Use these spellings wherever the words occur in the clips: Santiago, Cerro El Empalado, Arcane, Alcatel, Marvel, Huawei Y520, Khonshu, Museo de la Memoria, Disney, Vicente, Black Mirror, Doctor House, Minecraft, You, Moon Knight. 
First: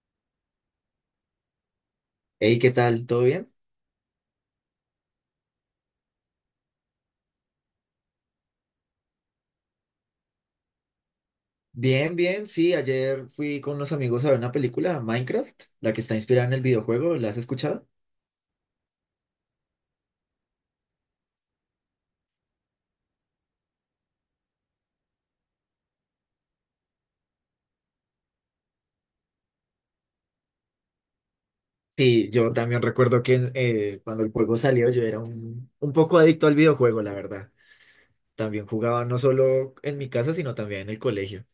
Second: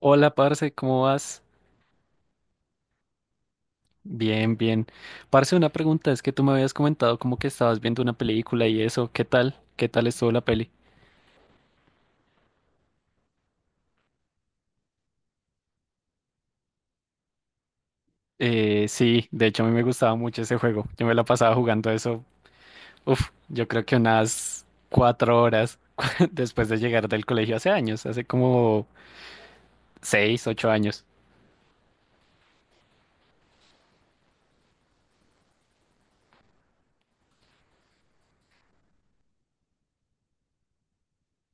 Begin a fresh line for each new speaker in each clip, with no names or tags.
Hola, parce, ¿cómo vas?
Hey, ¿qué tal? ¿Todo bien?
Bien, bien. Parce, una pregunta, es que tú me habías comentado como que estabas viendo una película y eso, ¿qué tal? ¿Qué tal estuvo la peli?
Bien, bien, sí, ayer fui con unos amigos a ver una película, Minecraft, la que está inspirada en el videojuego, ¿la has escuchado?
Sí, de hecho a mí me gustaba mucho ese juego. Yo me la pasaba jugando eso, uf, yo creo que unas 4 horas después de llegar del colegio hace años, hace como 6, 8 años.
Sí, yo también recuerdo que cuando el juego salió yo era un poco adicto al videojuego, la verdad. También jugaba no solo en mi casa, sino también en el colegio.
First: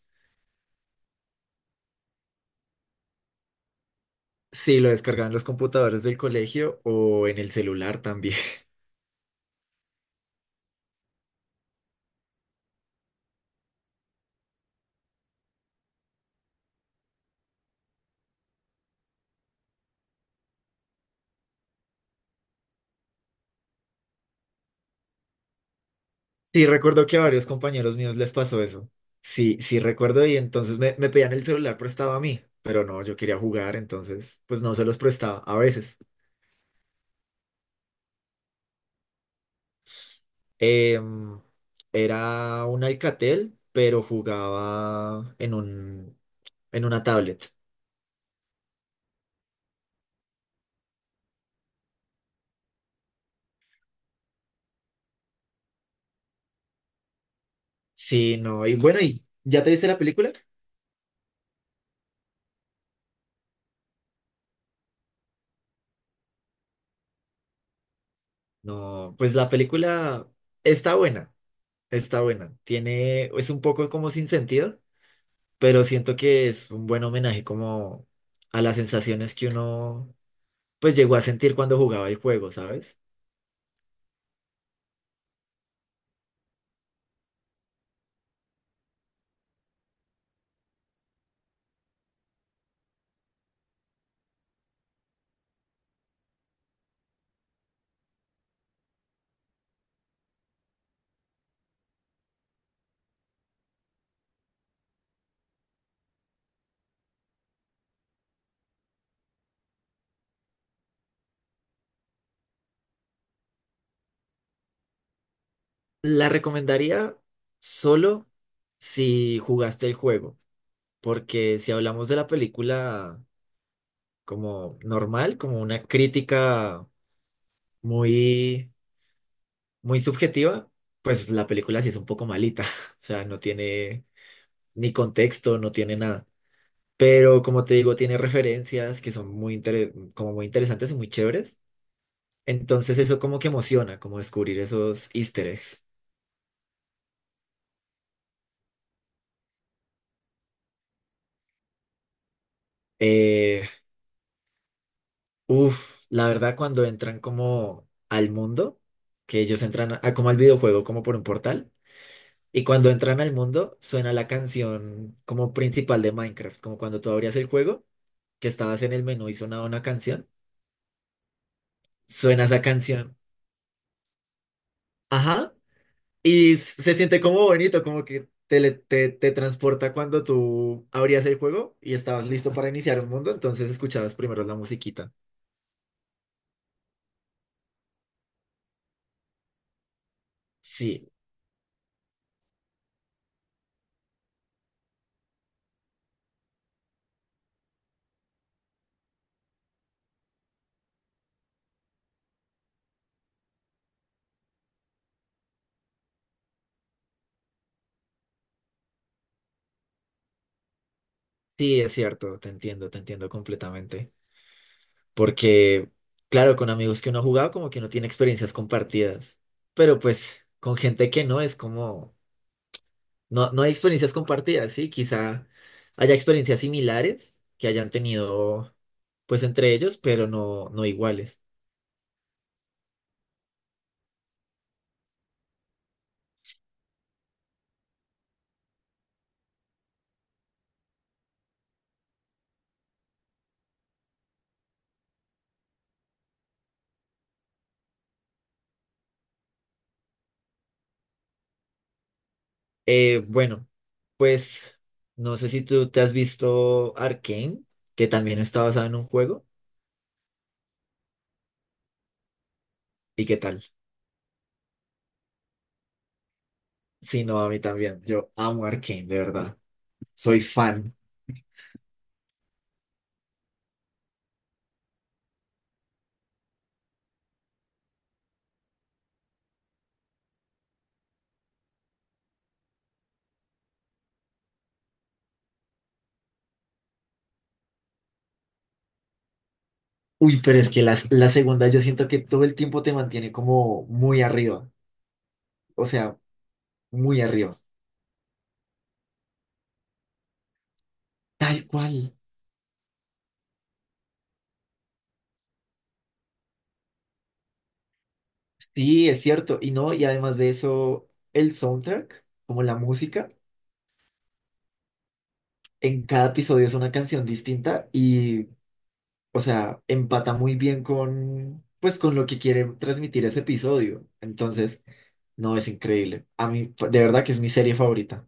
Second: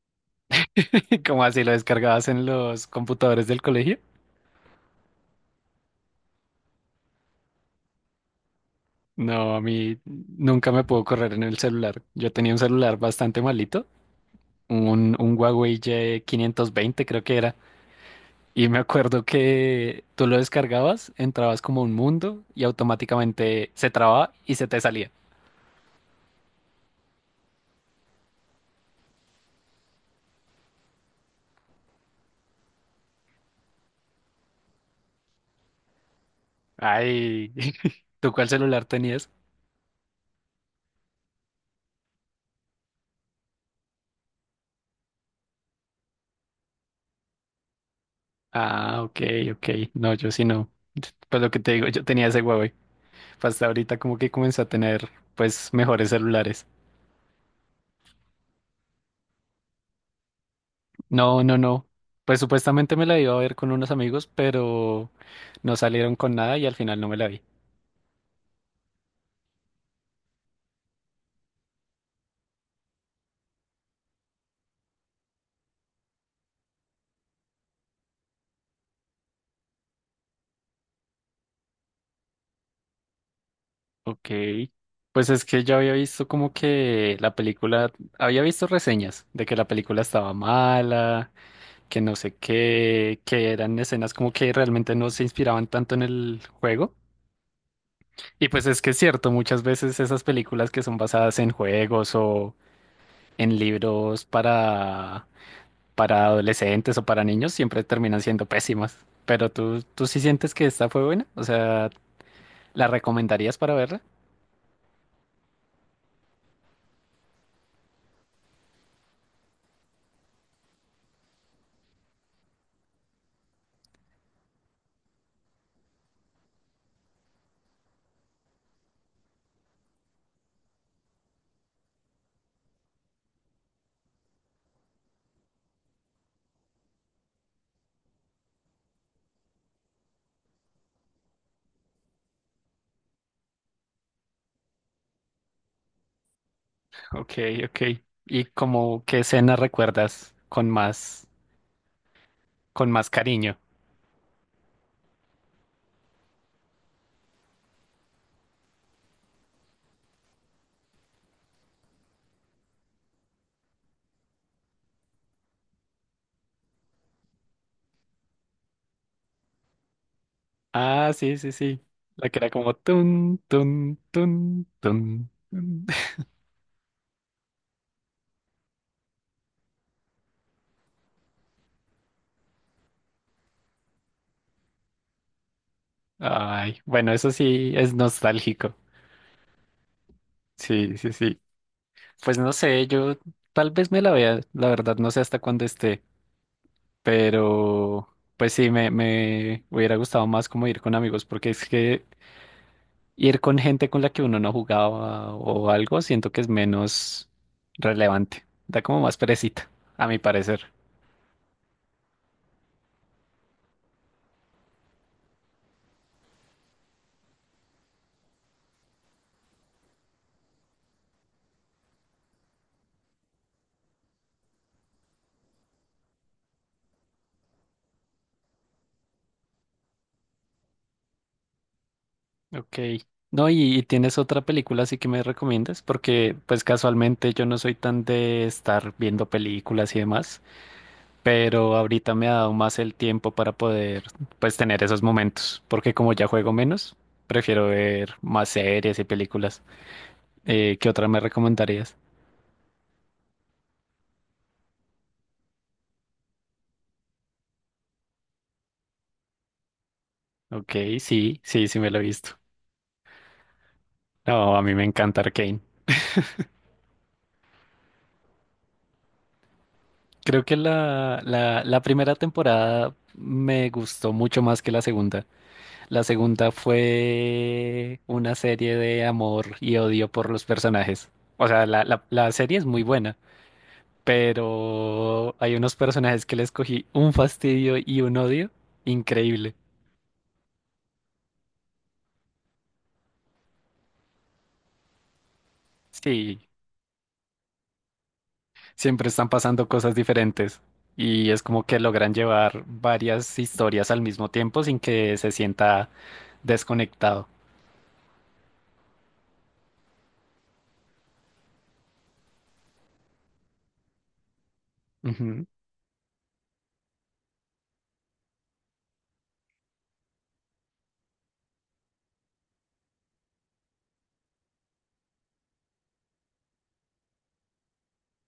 ¿Cómo así lo descargabas en los computadores del colegio?
Sí, lo descargaba en los computadores del colegio o en el celular también.
No, a mí nunca me pudo correr en el celular. Yo tenía un celular bastante malito. Un Huawei Y520 creo que era. Y me acuerdo que tú lo descargabas, entrabas como a un mundo y automáticamente se trababa y se te salía.
Sí, recuerdo que a varios compañeros míos les pasó eso. Sí, sí recuerdo y entonces me pedían el celular prestado a mí, pero no, yo quería jugar, entonces pues no se los prestaba a veces.
Ay, ¿tú cuál celular tenías?
Em, Era un Alcatel, pero jugaba en una tablet.
Ah, ok, ok. No, yo sí no. Pues lo que te digo, yo tenía ese Huawei. Pues hasta ahorita como que comencé a tener pues mejores celulares.
Sí, no, y bueno, ¿y ya te viste la película?
No, no, no. Pues supuestamente me la iba a ver con unos amigos, pero no salieron con nada y al final no me la vi.
No, pues la película está buena, está buena. Tiene, es un poco como sin sentido, pero siento que es un buen homenaje como a las sensaciones que uno pues llegó a sentir cuando jugaba el juego, ¿sabes?
Ok, pues es que yo había visto como que la película, había visto reseñas de que la película estaba mala, que no sé qué, que eran escenas como que realmente no se inspiraban tanto en el juego. Y pues es que es cierto, muchas veces esas películas que son basadas en juegos o en libros para adolescentes o para niños siempre terminan siendo pésimas. Pero tú sí sientes que esta fue buena, o sea, ¿la recomendarías para verla?
La recomendaría solo si jugaste el juego, porque si hablamos de la película como normal, como una crítica muy muy subjetiva, pues la película sí es un poco malita, o sea, no tiene ni contexto, no tiene nada. Pero como te digo, tiene referencias que son muy, como muy interesantes y muy chéveres. Entonces eso como que emociona, como descubrir esos easter eggs.
Ok, ok. ¿Y como qué escena recuerdas con más cariño?
Eh, la verdad cuando entran como al mundo, que ellos como al videojuego, como por un portal, y cuando entran al mundo suena la canción como principal de Minecraft, como cuando tú abrías el juego, que estabas en el menú y sonaba una canción,
Ah, sí, sí, sí. La que
suena
era
esa
como
canción.
tun, tun, tun, tun,
Ajá.
tun.
Y se siente como bonito, como que te transporta cuando tú abrías el juego y estabas listo para iniciar un mundo, entonces escuchabas primero la musiquita.
Ay, bueno, eso sí es nostálgico. Sí,
Sí,
sí, sí. Pues no sé, yo tal vez me la vea, la verdad, no sé hasta cuándo esté, pero pues sí, me hubiera gustado más como ir con amigos, porque es que ir con gente con la que uno no jugaba o algo, siento que es menos relevante. Da como más perecita, a mi parecer.
sí, es cierto, te entiendo completamente. Porque, claro, con amigos que uno ha jugado, como que uno tiene experiencias compartidas, pero pues con gente que no es como, no, no hay experiencias compartidas, ¿sí? Quizá haya experiencias similares que hayan tenido, pues, entre ellos, pero no, no iguales.
Ok. No, y tienes otra película así que me recomiendas, porque pues casualmente yo no soy tan de estar viendo películas y demás, pero ahorita me ha dado más el tiempo para poder pues tener esos momentos, porque como ya juego menos, prefiero ver más series y películas. ¿Qué otra me recomendarías?
Bueno, pues no sé si tú te has visto Arcane, que también está basado en un juego.
Ok, sí, sí, sí me lo he visto.
¿Y qué tal?
No, a mí me encanta Arcane.
Sí, no, a mí también. Yo amo Arcane, de verdad. Soy
Creo que
fan.
la primera temporada me gustó mucho más que la segunda. La segunda fue una serie de amor y odio por los personajes. O sea, la serie es muy buena, pero hay unos personajes que les cogí un fastidio y un odio increíble.
Uy, pero es que la segunda yo siento que todo el tiempo te mantiene como muy arriba. O sea,
Sí,
muy arriba.
siempre están pasando cosas diferentes. Y es como
Tal
que
cual.
logran llevar varias historias al mismo tiempo sin que se sienta desconectado.
Sí, es cierto. Y no, y además de eso, el soundtrack, como la música,
Ujú.
en cada episodio es una canción distinta y o sea, empata muy bien con, pues, con lo que quiere transmitir ese episodio. Entonces, no, es increíble. A mí, de verdad que es mi serie favorita.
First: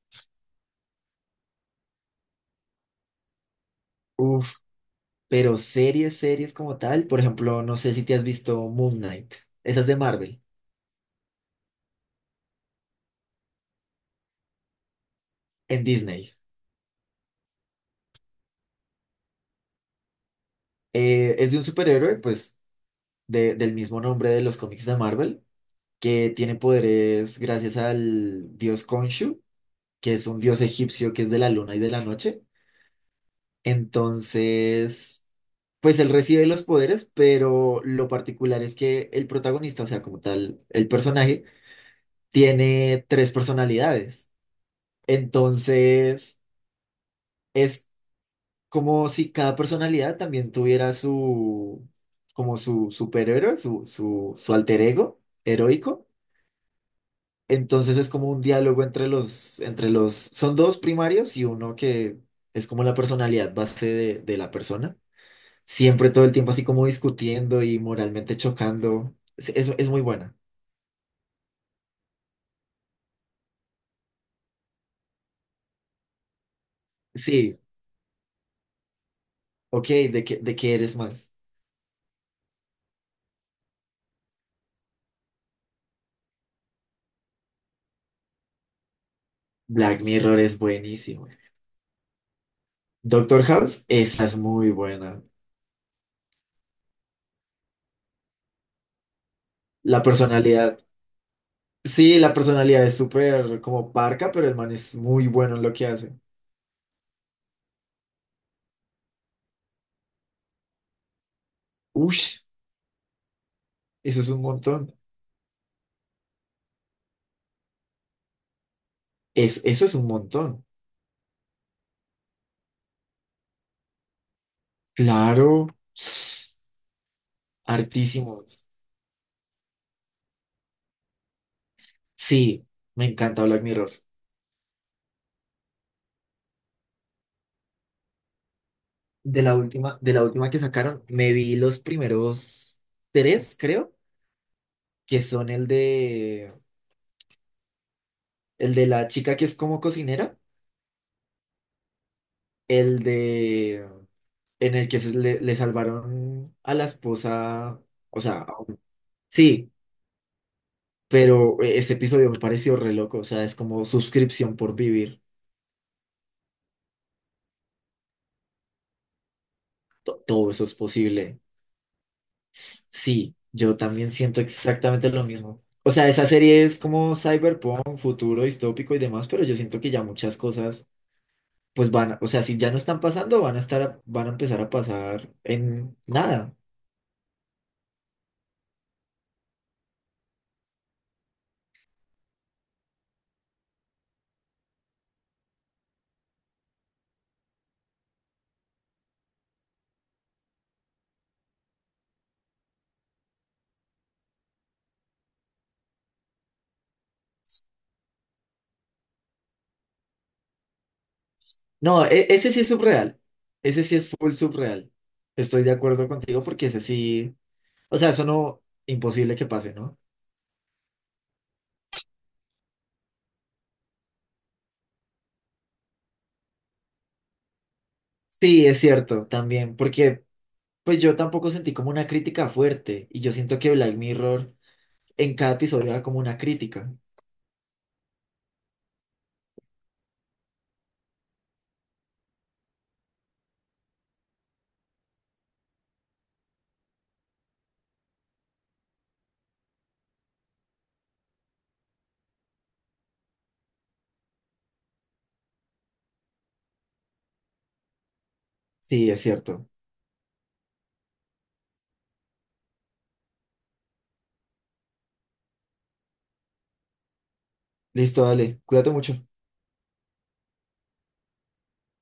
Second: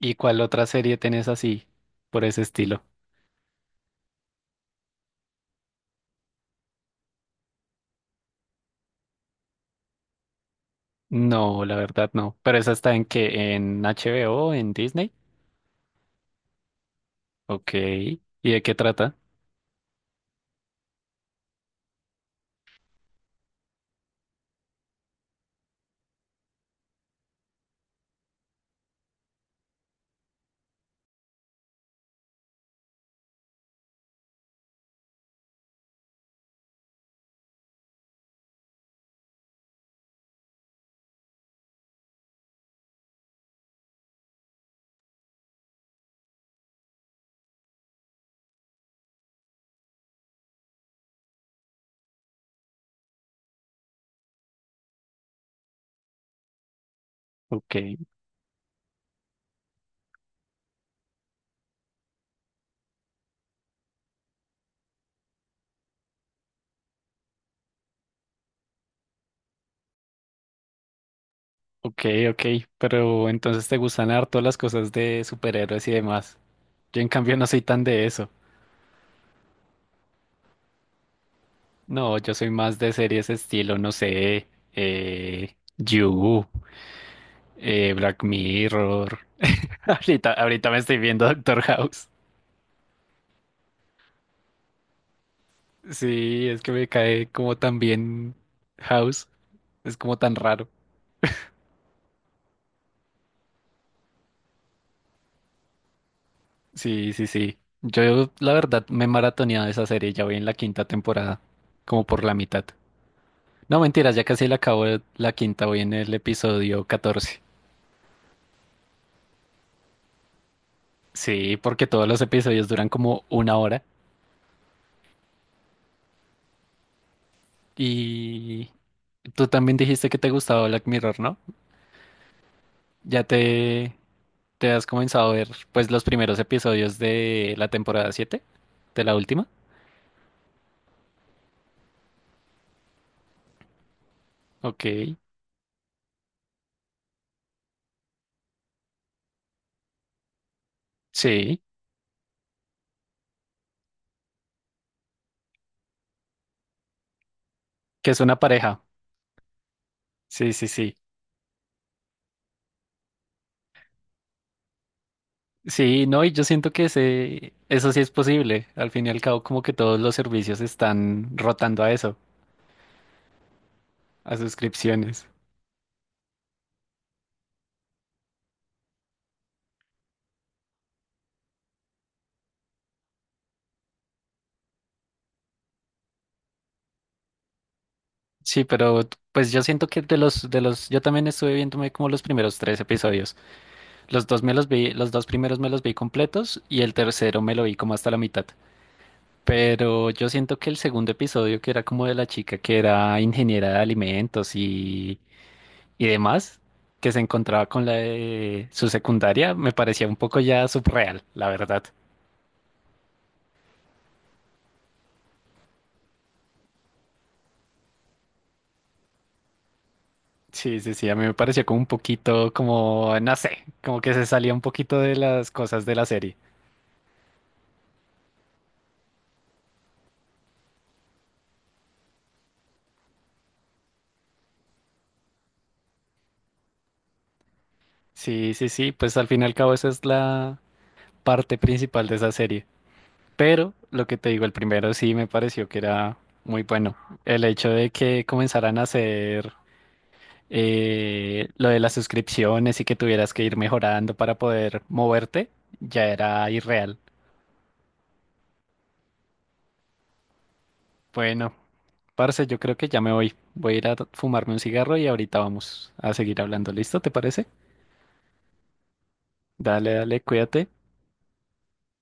¿Y cuál otra serie tenés así, por ese estilo?
Uf, pero series, series como tal, por ejemplo, no sé si te has visto Moon Knight. Esa es de Marvel,
No, la verdad no. ¿Pero esa está en qué? ¿En HBO? ¿En Disney?
en Disney.
Ok. ¿Y de qué trata?
Es de un superhéroe, pues, del mismo nombre de los cómics de Marvel, que tiene poderes gracias al dios Khonshu, que es un dios egipcio que es de la luna y de la noche. Entonces... Pues él recibe los poderes, pero lo particular es que el protagonista, o sea, como tal, el personaje, tiene tres personalidades. Entonces, es como si cada personalidad también tuviera su, como su superhéroe, su alter ego heroico.
Ok,
Entonces es como un diálogo son dos primarios y uno que es como la personalidad base de la persona. Siempre todo el tiempo así como discutiendo y moralmente chocando. Eso es muy buena.
ok, ok. Pero entonces te gustan harto las cosas de superhéroes y demás. Yo en cambio no
Sí,
soy tan de eso.
ok, de qué eres más?
No, yo soy más de series estilo, no sé, You, Black Mirror.
Black
Ahorita,
Mirror es
ahorita me estoy viendo
buenísimo.
Doctor House.
Doctor House, esa es muy buena.
Sí, es que me cae como tan bien House. Es
La
como tan raro.
personalidad, sí, la personalidad es súper como parca, pero el man es muy bueno en lo que hace.
Sí, sí, sí. Yo, la verdad, me he maratoneado esa serie. Ya voy en la quinta temporada, como por la
Ush,
mitad. No, mentiras,
eso
ya
es un
casi la acabo
montón.
la quinta. Voy en el episodio 14.
Es, eso es un montón.
Sí, porque todos los episodios duran como una hora.
Claro, hartísimos.
Y tú también dijiste que te gustaba Black Mirror, ¿no?
Sí, me
Ya
encanta Black Mirror.
te has comenzado a ver, pues, los primeros episodios de la temporada 7, de la última.
De la última que sacaron, me vi los primeros tres, creo,
Ok,
que son el de la chica que es como cocinera,
sí.
el de en el que le salvaron a la esposa,
Que es
o
una
sea,
pareja.
sí,
Sí, sí, sí.
pero ese episodio me pareció re loco, o sea, es como suscripción por vivir,
Sí, no, y yo siento que eso sí es posible. Al fin y al cabo, como que todos los
todo
servicios
eso es
están
posible.
rotando a eso,
Sí, yo también
a
siento exactamente lo
suscripciones.
mismo. O sea, esa serie es como cyberpunk, futuro distópico y demás, pero yo siento que ya muchas cosas pues van, o sea, si ya no están pasando, van a estar, van a empezar a pasar en nada.
Sí, pero pues yo siento que yo también estuve viéndome como los primeros 3 episodios. Los dos me los vi, los dos primeros me los vi completos y el tercero me lo vi como hasta la mitad. Pero yo siento que el segundo episodio, que era como de la chica que era ingeniera de alimentos y demás, que se encontraba con la de su secundaria, me parecía un poco ya subreal, la verdad.
No, ese sí es subreal. Ese sí es full subreal. Estoy de acuerdo contigo porque ese sí, o sea, eso no, imposible que pase, ¿no?
Sí, sí, sí, a mí me pareció como un poquito, como, no sé, como que se salía un poquito de las cosas de la serie.
Sí, es cierto, también, porque pues yo tampoco sentí como una crítica fuerte y yo siento que Black Mirror en cada episodio da como una crítica.
Sí, sí, sí, pues al fin y al cabo esa es la parte principal de esa serie. Pero lo que te digo, el primero sí me pareció que era muy bueno. El hecho de que comenzaran a hacer lo de las suscripciones y que tuvieras que ir mejorando para poder moverte, ya era irreal.
Sí, es cierto.
Bueno, parce, yo creo que ya me voy. Voy a ir a fumarme un cigarro y ahorita vamos a seguir hablando. ¿Listo? ¿Te parece?
Listo, dale, cuídate mucho.
Dale, dale, cuídate.